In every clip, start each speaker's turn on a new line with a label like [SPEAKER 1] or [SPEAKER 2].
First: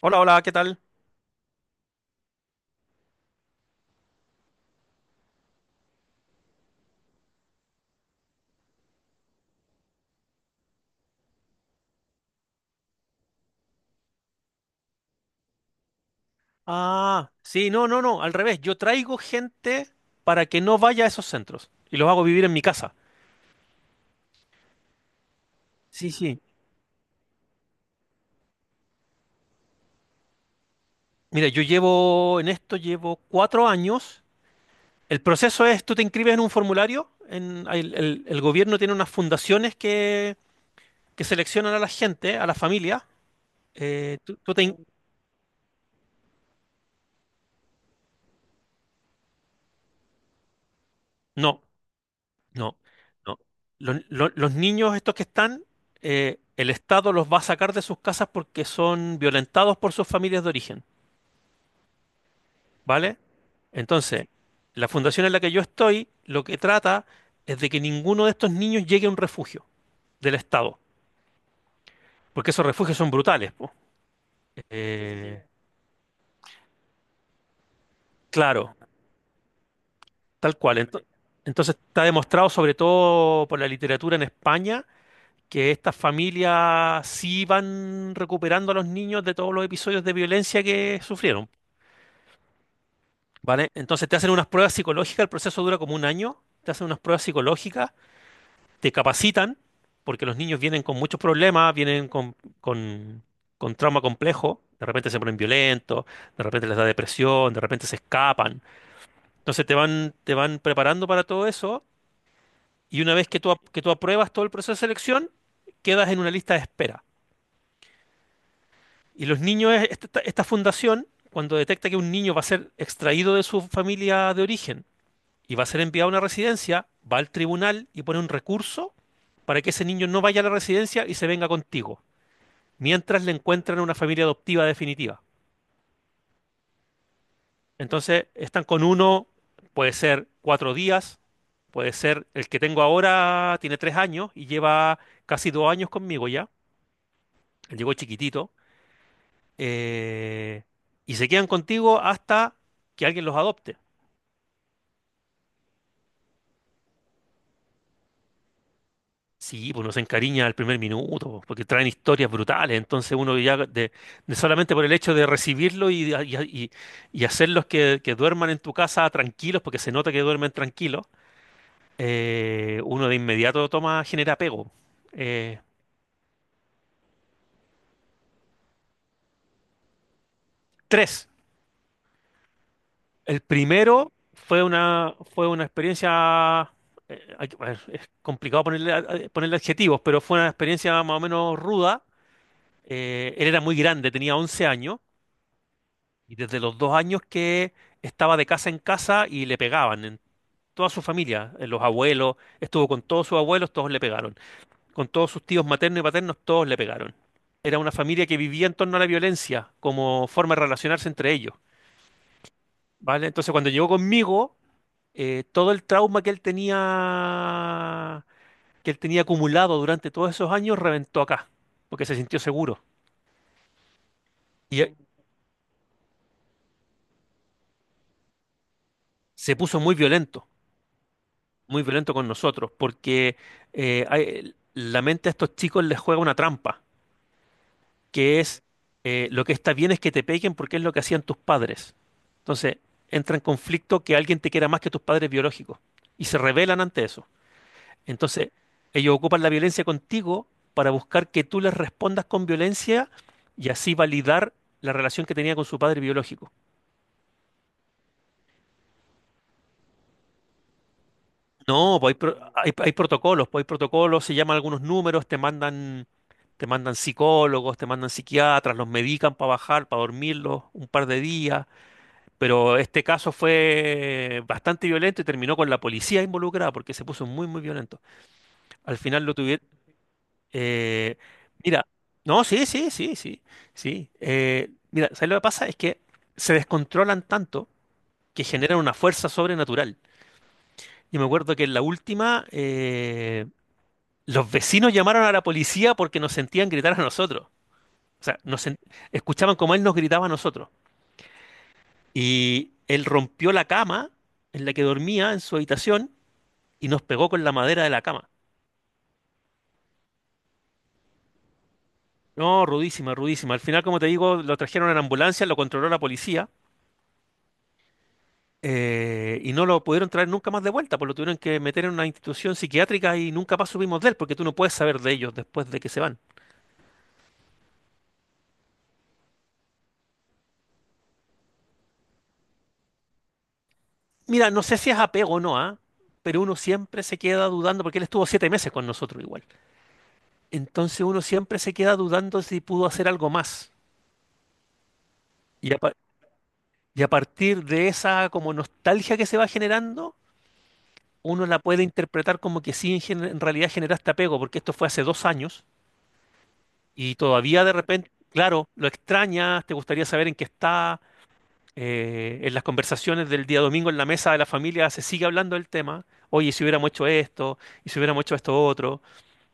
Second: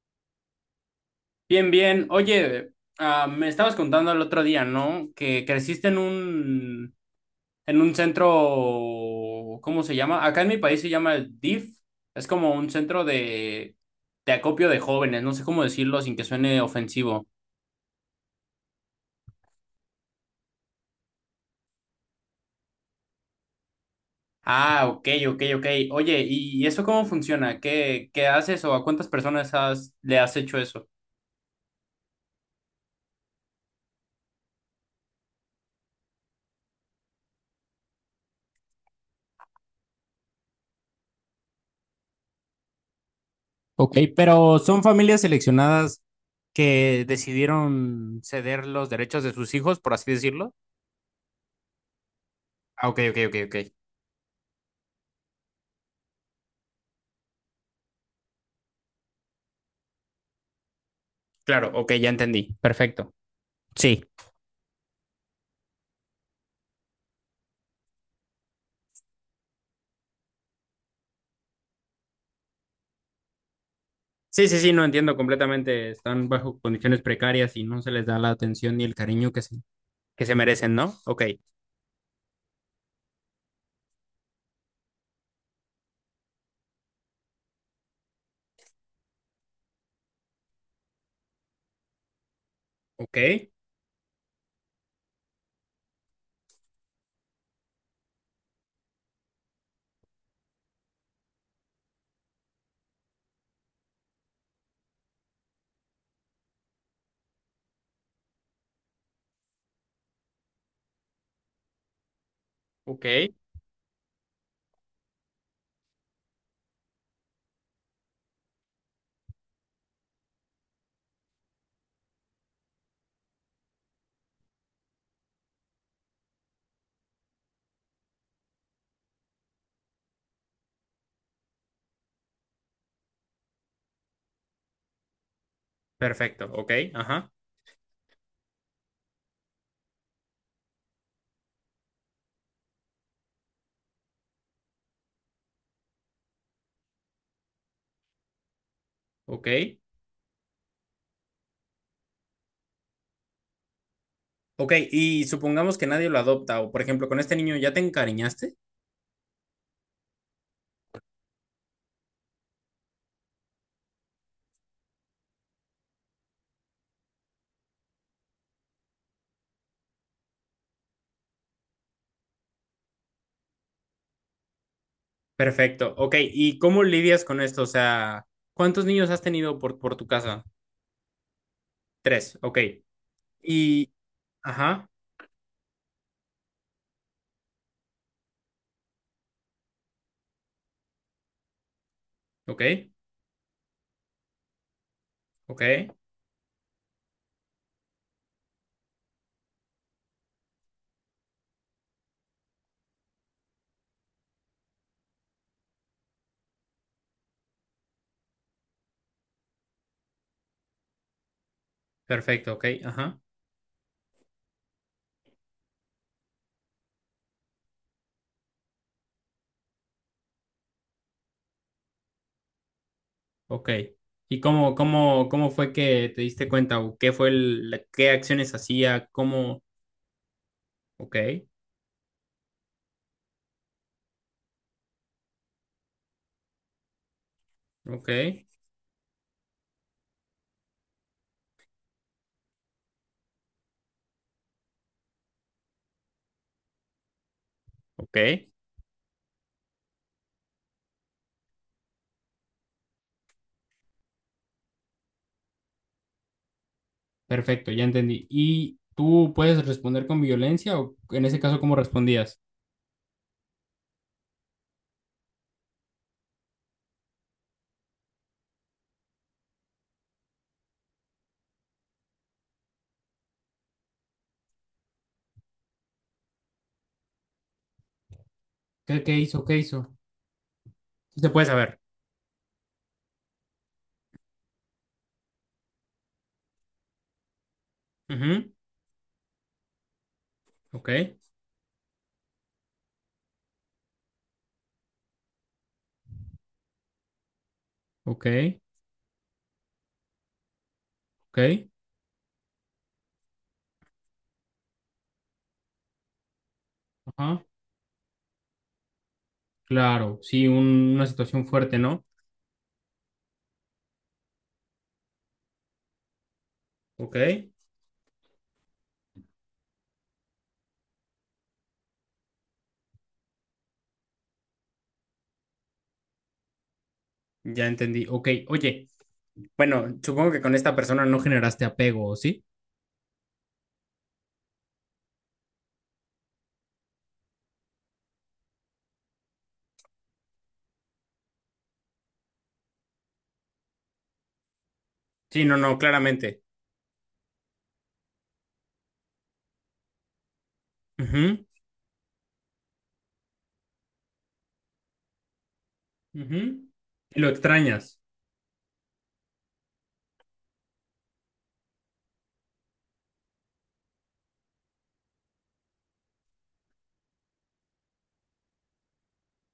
[SPEAKER 1] Hola, hola, ¿qué tal?
[SPEAKER 2] Bien, bien. Oye, me estabas contando el otro día, ¿no? Que creciste en en un centro, ¿cómo se llama? Acá en mi país se llama el DIF. Es como un centro de acopio de jóvenes, no sé cómo decirlo sin que suene ofensivo.
[SPEAKER 1] Ah, sí, no, no, no, al revés. Yo traigo gente para que no vaya a esos centros y los hago vivir en mi casa.
[SPEAKER 2] Ah, ok, ok, ok.
[SPEAKER 1] Sí,
[SPEAKER 2] Oye,
[SPEAKER 1] sí.
[SPEAKER 2] ¿y eso cómo funciona? ¿Qué haces o a cuántas personas has, le has hecho eso?
[SPEAKER 1] Mira, yo llevo, en esto llevo 4 años. El proceso es, tú te inscribes en un formulario, el gobierno tiene unas fundaciones que seleccionan a la gente, a la familia.
[SPEAKER 2] Ok,
[SPEAKER 1] Tú
[SPEAKER 2] pero
[SPEAKER 1] te
[SPEAKER 2] son
[SPEAKER 1] in-
[SPEAKER 2] familias seleccionadas que decidieron ceder los derechos de sus hijos, por así decirlo.
[SPEAKER 1] No, no,
[SPEAKER 2] Ah, ok, ok, ok,
[SPEAKER 1] no.
[SPEAKER 2] ok.
[SPEAKER 1] Los niños estos que están, el Estado los va a sacar de sus casas porque son violentados por sus familias de origen.
[SPEAKER 2] Claro, ok, ya entendí. Perfecto.
[SPEAKER 1] ¿Vale?
[SPEAKER 2] Sí.
[SPEAKER 1] Entonces, la fundación en la que yo estoy, lo que trata es de que ninguno de estos niños llegue a un refugio del Estado, porque esos refugios son brutales, po.
[SPEAKER 2] Sí, sí, sí, no entiendo
[SPEAKER 1] Eh,
[SPEAKER 2] completamente. Están bajo condiciones precarias y no se les da la
[SPEAKER 1] claro,
[SPEAKER 2] atención ni el cariño que se
[SPEAKER 1] tal
[SPEAKER 2] merecen,
[SPEAKER 1] cual.
[SPEAKER 2] ¿no? Ok,
[SPEAKER 1] Entonces, está demostrado, sobre todo por la literatura en España, que estas familias sí van recuperando a los niños de todos los episodios de violencia que sufrieron.
[SPEAKER 2] ok,
[SPEAKER 1] ¿Vale? Entonces, te hacen unas pruebas psicológicas, el proceso dura como un año, te hacen unas pruebas psicológicas, te capacitan, porque los niños vienen con muchos problemas, vienen con, con, con, trauma complejo, de repente se ponen violentos, de repente les da depresión, de repente se escapan. Entonces te van preparando para todo eso y
[SPEAKER 2] ok,
[SPEAKER 1] una vez que tú apruebas todo el proceso de selección, quedas en una lista de espera. Y los niños, esta fundación, cuando detecta que un niño va a ser extraído de su familia de origen y va a ser enviado a una residencia, va al tribunal y pone un recurso para que ese niño no vaya a la residencia y se venga contigo, mientras le encuentran una familia adoptiva definitiva.
[SPEAKER 2] perfecto, ok, ajá,
[SPEAKER 1] Entonces están con uno, puede ser 4 días, puede ser, el que tengo ahora tiene 3 años y lleva casi 2 años conmigo ya, él llegó chiquitito,
[SPEAKER 2] ok,
[SPEAKER 1] eh, y se quedan contigo hasta que alguien los adopte.
[SPEAKER 2] ok. Y supongamos que nadie lo adopta o, por ejemplo, con este niño ya te encariñaste.
[SPEAKER 1] Sí, pues uno se encariña al primer minuto, po, porque traen historias brutales, entonces uno ya de solamente por el hecho de recibirlo y- y hacerlos que duerman en tu casa tranquilos, porque se nota que duermen tranquilos. Uno de inmediato toma, genera apego. Eh,
[SPEAKER 2] Perfecto, ok. ¿Y cómo lidias con esto? O sea, ¿cuántos niños has tenido por tu casa?
[SPEAKER 1] tres.
[SPEAKER 2] Tres, ok.
[SPEAKER 1] El
[SPEAKER 2] Y,
[SPEAKER 1] primero
[SPEAKER 2] ajá,
[SPEAKER 1] fue una experiencia. A ver, es complicado ponerle, ponerle adjetivos, pero fue una experiencia más o menos ruda.
[SPEAKER 2] ok,
[SPEAKER 1] Él era muy grande, tenía 11 años,
[SPEAKER 2] ok,
[SPEAKER 1] y desde los 2 años que estaba de casa en casa y le pegaban en toda su familia, en los abuelos, estuvo con todos sus abuelos, todos le pegaron. Con todos sus tíos maternos y paternos, todos le pegaron. Era una familia que vivía en torno a la violencia como forma de relacionarse entre ellos.
[SPEAKER 2] perfecto, ok, ajá.
[SPEAKER 1] ¿Vale? Entonces cuando llegó conmigo, todo el trauma que él tenía acumulado durante todos esos años, reventó acá, porque se sintió seguro.
[SPEAKER 2] Ok. ¿Y
[SPEAKER 1] Y
[SPEAKER 2] cómo fue que te diste cuenta? ¿O qué fue qué acciones hacía?
[SPEAKER 1] se
[SPEAKER 2] ¿Cómo?
[SPEAKER 1] puso
[SPEAKER 2] Ok,
[SPEAKER 1] muy violento con nosotros, porque la mente a estos chicos les juega una trampa.
[SPEAKER 2] ok,
[SPEAKER 1] Que es lo que está bien es que te peguen porque es lo que hacían tus padres. Entonces, entra en conflicto que alguien te quiera más que tus padres biológicos y se rebelan ante eso.
[SPEAKER 2] ok.
[SPEAKER 1] Entonces, ellos ocupan la violencia contigo para buscar que tú les respondas con violencia y así validar la relación que tenía con su padre biológico.
[SPEAKER 2] Perfecto, ya entendí. ¿Y tú puedes responder con violencia o en ese caso cómo
[SPEAKER 1] No, pues
[SPEAKER 2] respondías?
[SPEAKER 1] hay protocolos, pues hay protocolos, se llaman algunos números, te mandan psicólogos, te mandan psiquiatras, los medican para bajar, para dormirlos un par de días. Pero este caso fue bastante violento y terminó con la policía involucrada porque se puso muy, muy violento. Al
[SPEAKER 2] ¿Qué
[SPEAKER 1] final lo
[SPEAKER 2] hizo? ¿Qué
[SPEAKER 1] tuvieron...
[SPEAKER 2] hizo?
[SPEAKER 1] eh,
[SPEAKER 2] Sí, se puede saber.
[SPEAKER 1] mira, no, sí, sí, sí, sí, sí. Mira, ¿sabes lo que pasa? Es que se descontrolan tanto que
[SPEAKER 2] Ujú,
[SPEAKER 1] generan una fuerza sobrenatural.
[SPEAKER 2] ok,
[SPEAKER 1] Y me acuerdo que en la última, los vecinos llamaron a la policía porque nos sentían gritar a nosotros. O
[SPEAKER 2] ok,
[SPEAKER 1] sea, escuchaban como él nos gritaba a nosotros.
[SPEAKER 2] ok.
[SPEAKER 1] Y él rompió la cama en la que dormía en su habitación y nos pegó
[SPEAKER 2] Ajá.
[SPEAKER 1] con la madera de la cama.
[SPEAKER 2] Claro, sí, una situación fuerte, ¿no?
[SPEAKER 1] No, rudísima, rudísima. Al final, como te digo, lo trajeron en ambulancia, lo controló la policía,
[SPEAKER 2] Ok,
[SPEAKER 1] y no lo pudieron traer nunca más de vuelta, pues lo tuvieron que meter en una institución psiquiátrica y nunca más supimos de él, porque tú no puedes saber de ellos después de que se van.
[SPEAKER 2] ya entendí. Ok, oye, bueno, supongo que con esta persona no generaste apego, ¿o sí?
[SPEAKER 1] Mira, no sé si es apego o no, ¿ah? Pero uno siempre se queda dudando, porque él estuvo 7 meses con nosotros igual. Entonces uno siempre se queda dudando si pudo hacer algo más.
[SPEAKER 2] Sí, no,
[SPEAKER 1] Y
[SPEAKER 2] no,
[SPEAKER 1] a, pa-
[SPEAKER 2] claramente.
[SPEAKER 1] y a partir de esa como nostalgia que se va generando,
[SPEAKER 2] Ujú.
[SPEAKER 1] uno la puede interpretar como que sí, en realidad generaste apego, porque esto fue hace 2 años
[SPEAKER 2] Ujú.
[SPEAKER 1] y
[SPEAKER 2] Lo
[SPEAKER 1] todavía de
[SPEAKER 2] extrañas.
[SPEAKER 1] repente, claro, lo extrañas, te gustaría saber en qué está, en las conversaciones del día domingo en la mesa de la familia se sigue hablando del tema, oye, si hubiéramos hecho esto, y si hubiéramos hecho esto otro.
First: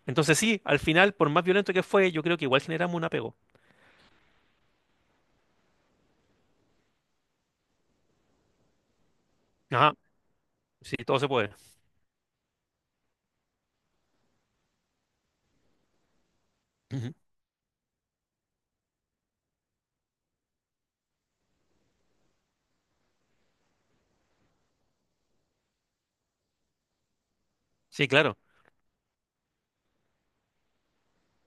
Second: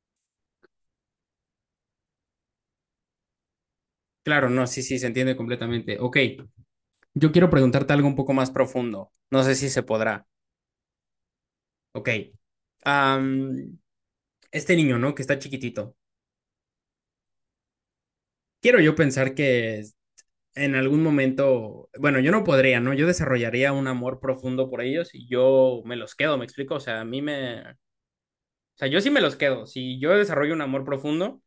[SPEAKER 1] Entonces sí, al final, por más violento que fue, yo creo que igual generamos un apego.
[SPEAKER 2] Claro, no, sí, sí, se entiende completamente. Ok, yo quiero preguntarte algo un poco más profundo. No sé si se
[SPEAKER 1] Ajá,
[SPEAKER 2] podrá.
[SPEAKER 1] sí, todo se puede.
[SPEAKER 2] Ok. Am, este niño, ¿no? Que está chiquitito.
[SPEAKER 1] Ujú.
[SPEAKER 2] Quiero yo pensar que en algún momento, bueno, yo no podría, ¿no? Yo desarrollaría un amor profundo por ellos y yo me los quedo, ¿me explico? O sea, a mí me... O
[SPEAKER 1] Sí, claro,
[SPEAKER 2] sea, yo sí me los quedo. Si yo desarrollo un amor profundo,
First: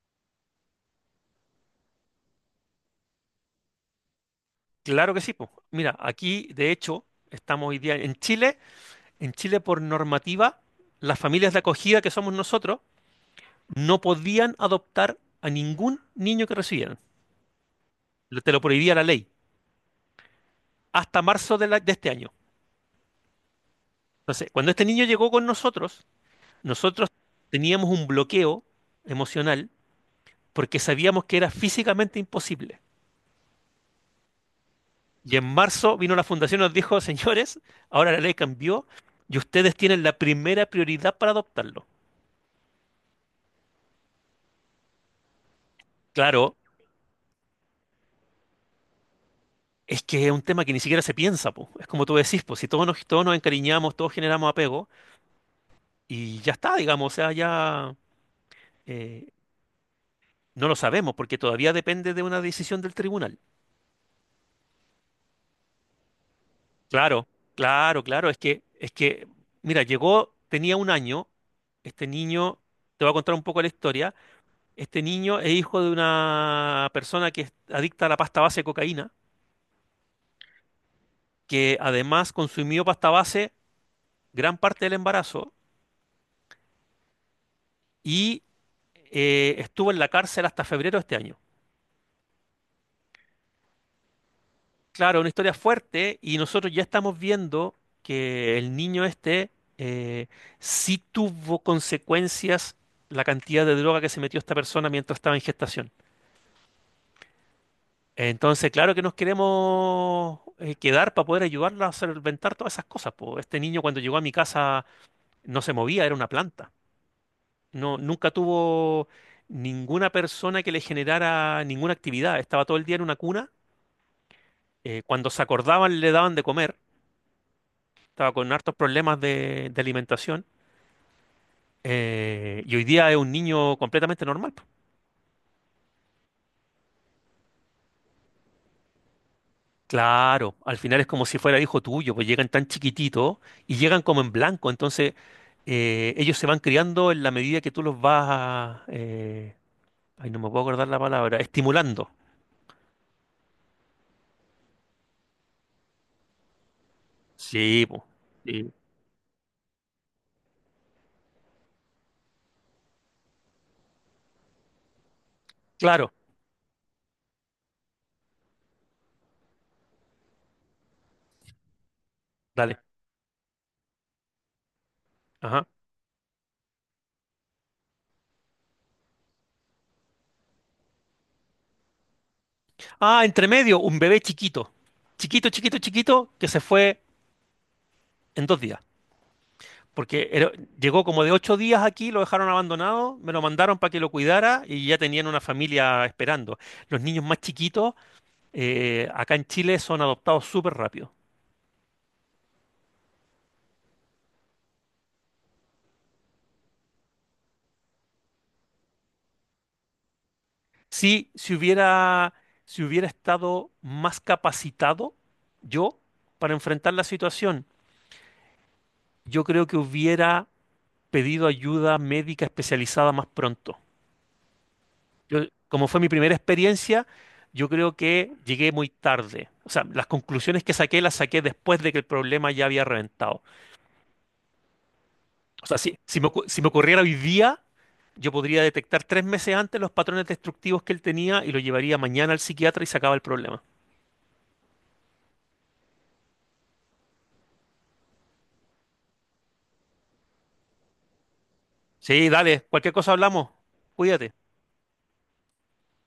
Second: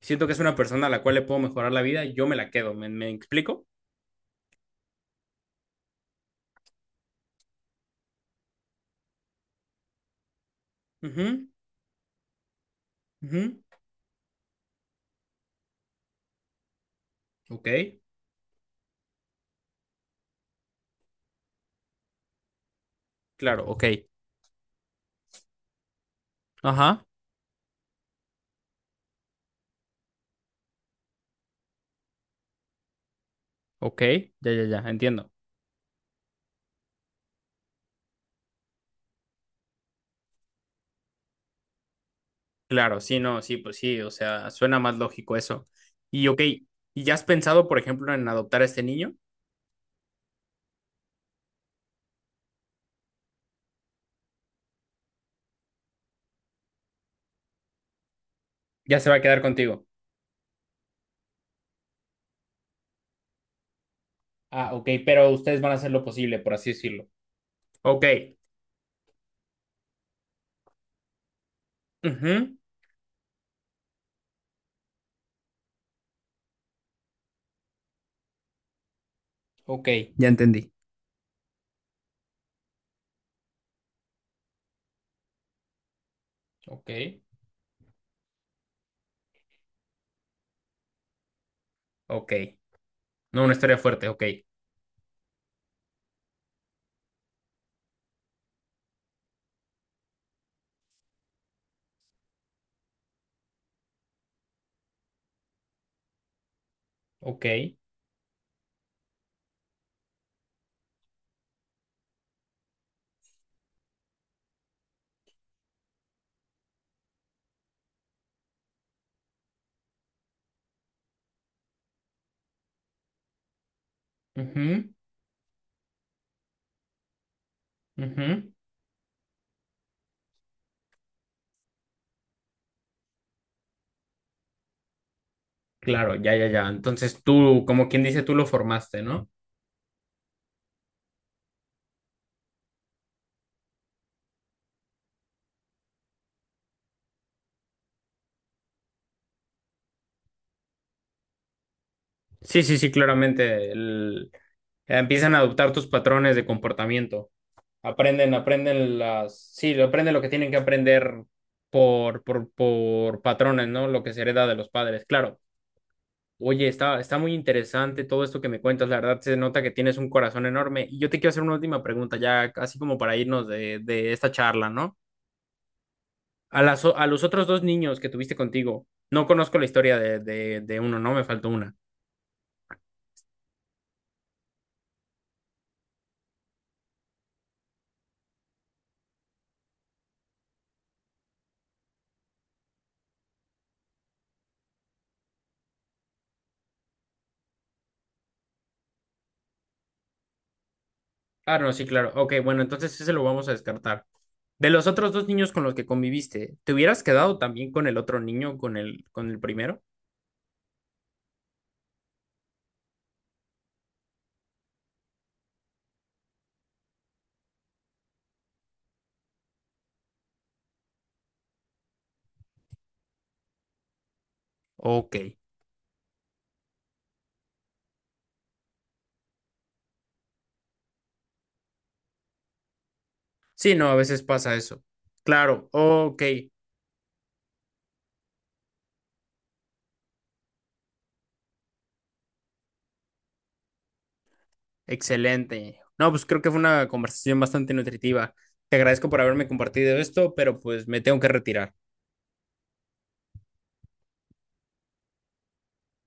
[SPEAKER 2] siento que es una persona a la cual le puedo mejorar la vida, yo me la quedo, ¿me explico?
[SPEAKER 1] claro que sí, po. Mira, aquí, de hecho, estamos hoy día en Chile. En Chile, por normativa, las
[SPEAKER 2] Ujú,
[SPEAKER 1] familias de acogida que somos nosotros
[SPEAKER 2] ujú.
[SPEAKER 1] no podían adoptar a ningún niño que recibieran.
[SPEAKER 2] Ok.
[SPEAKER 1] Te lo prohibía la ley hasta marzo de, de este año.
[SPEAKER 2] Claro, ok.
[SPEAKER 1] Entonces, cuando este niño llegó con nosotros,
[SPEAKER 2] Ajá,
[SPEAKER 1] nosotros teníamos un bloqueo emocional porque sabíamos que era físicamente imposible.
[SPEAKER 2] ok, ya, ya, ya, entiendo.
[SPEAKER 1] Y en marzo vino la fundación y nos dijo, señores, ahora la ley cambió y ustedes tienen la primera prioridad para adoptarlo.
[SPEAKER 2] Claro, sí, no, sí, pues sí, o sea, suena más lógico eso. Y ok,
[SPEAKER 1] Claro.
[SPEAKER 2] ¿y ya has pensado, por ejemplo, en adoptar a este niño?
[SPEAKER 1] Es que es un tema que ni siquiera se piensa, po. Es como tú decís, pues si todos nos, todos nos encariñamos, todos generamos apego y ya está, digamos, o sea, ya
[SPEAKER 2] Ya se va a
[SPEAKER 1] eh,
[SPEAKER 2] quedar contigo.
[SPEAKER 1] no lo sabemos porque todavía depende de una decisión del tribunal.
[SPEAKER 2] Ah, ok, pero ustedes van a hacer lo posible, por así decirlo.
[SPEAKER 1] Claro, claro,
[SPEAKER 2] Ok.
[SPEAKER 1] claro, es que, mira, llegó, tenía 1 año, este
[SPEAKER 2] Ujú,
[SPEAKER 1] niño, te voy a contar un poco la historia, este niño es hijo de una persona que es adicta a la pasta base de cocaína,
[SPEAKER 2] ok. Ya entendí.
[SPEAKER 1] que además consumió pasta base gran parte del embarazo.
[SPEAKER 2] Ok.
[SPEAKER 1] Y estuvo en la cárcel hasta febrero de este año.
[SPEAKER 2] Ok. No, una historia fuerte, ok.
[SPEAKER 1] Claro, una historia fuerte y nosotros ya estamos viendo que el niño este eh, sí tuvo consecuencias la cantidad de droga que se metió esta persona mientras estaba en gestación.
[SPEAKER 2] Ok.
[SPEAKER 1] Entonces, claro que nos queremos quedar para poder ayudarla a solventar todas esas cosas, po. Este niño cuando llegó a mi casa no se movía, era una planta. No, nunca tuvo ninguna persona que le generara ninguna actividad. Estaba todo el día en una cuna,
[SPEAKER 2] Ujú,
[SPEAKER 1] cuando se acordaban le daban de comer, estaba
[SPEAKER 2] ujú.
[SPEAKER 1] con hartos problemas de alimentación, y hoy día es un niño completamente normal, po.
[SPEAKER 2] Claro, ya, ya, ya. Entonces tú, como quien dice, tú lo formaste, ¿no?
[SPEAKER 1] Claro, al final es como si fuera hijo tuyo, pues llegan tan chiquititos y llegan como en blanco, entonces ellos se van criando en la medida que tú los vas, ay, no me puedo acordar la palabra, estimulando.
[SPEAKER 2] Sí, sí, sí, claramente. Empiezan a adoptar tus patrones de comportamiento.
[SPEAKER 1] Sí, po,
[SPEAKER 2] Aprenden,
[SPEAKER 1] sí.
[SPEAKER 2] aprenden las, sí, aprenden lo que tienen que aprender por patrones, ¿no? Lo que se hereda de los padres. Claro.
[SPEAKER 1] Claro,
[SPEAKER 2] Oye, está muy interesante todo esto que me cuentas. La verdad se nota que tienes un corazón enorme. Y yo te quiero hacer una última pregunta, ya así
[SPEAKER 1] dale.
[SPEAKER 2] como para irnos de esta charla, ¿no?
[SPEAKER 1] Ajá.
[SPEAKER 2] A los otros dos niños que tuviste contigo, no conozco la historia de uno, ¿no? Me faltó una.
[SPEAKER 1] Ah, entre medio, un bebé chiquito, chiquito, chiquito, chiquito, que se fue en 2 días. Porque era- llegó como de 8 días aquí, lo dejaron abandonado, me lo mandaron para que lo cuidara y ya tenían una familia esperando. Los niños más chiquitos, acá en Chile son adoptados súper rápido.
[SPEAKER 2] Ah, no, sí, claro. Ok, bueno, entonces ese lo vamos a descartar. De los otros dos niños con los que conviviste, ¿te hubieras quedado también con el otro niño, con el primero?
[SPEAKER 1] Sí, si hubiera estado más capacitado yo para enfrentar la situación, yo creo que hubiera pedido ayuda médica especializada más pronto.
[SPEAKER 2] Ok.
[SPEAKER 1] Como fue mi primera experiencia, yo creo que llegué muy tarde. O sea, las conclusiones que saqué las saqué después de que el problema ya había reventado.
[SPEAKER 2] Sí, no, a veces pasa eso.
[SPEAKER 1] O
[SPEAKER 2] Claro,
[SPEAKER 1] sea, si, si
[SPEAKER 2] ok,
[SPEAKER 1] me, ocu- si me ocurriera hoy día, yo podría detectar 3 meses antes los patrones destructivos que él tenía y lo llevaría mañana al psiquiatra y sacaba el problema.
[SPEAKER 2] excelente. No, pues creo que fue una conversación bastante nutritiva. Te agradezco por haberme compartido esto, pero pues me tengo que retirar.
[SPEAKER 1] Sí, dale, cualquier cosa hablamos. Cuídate.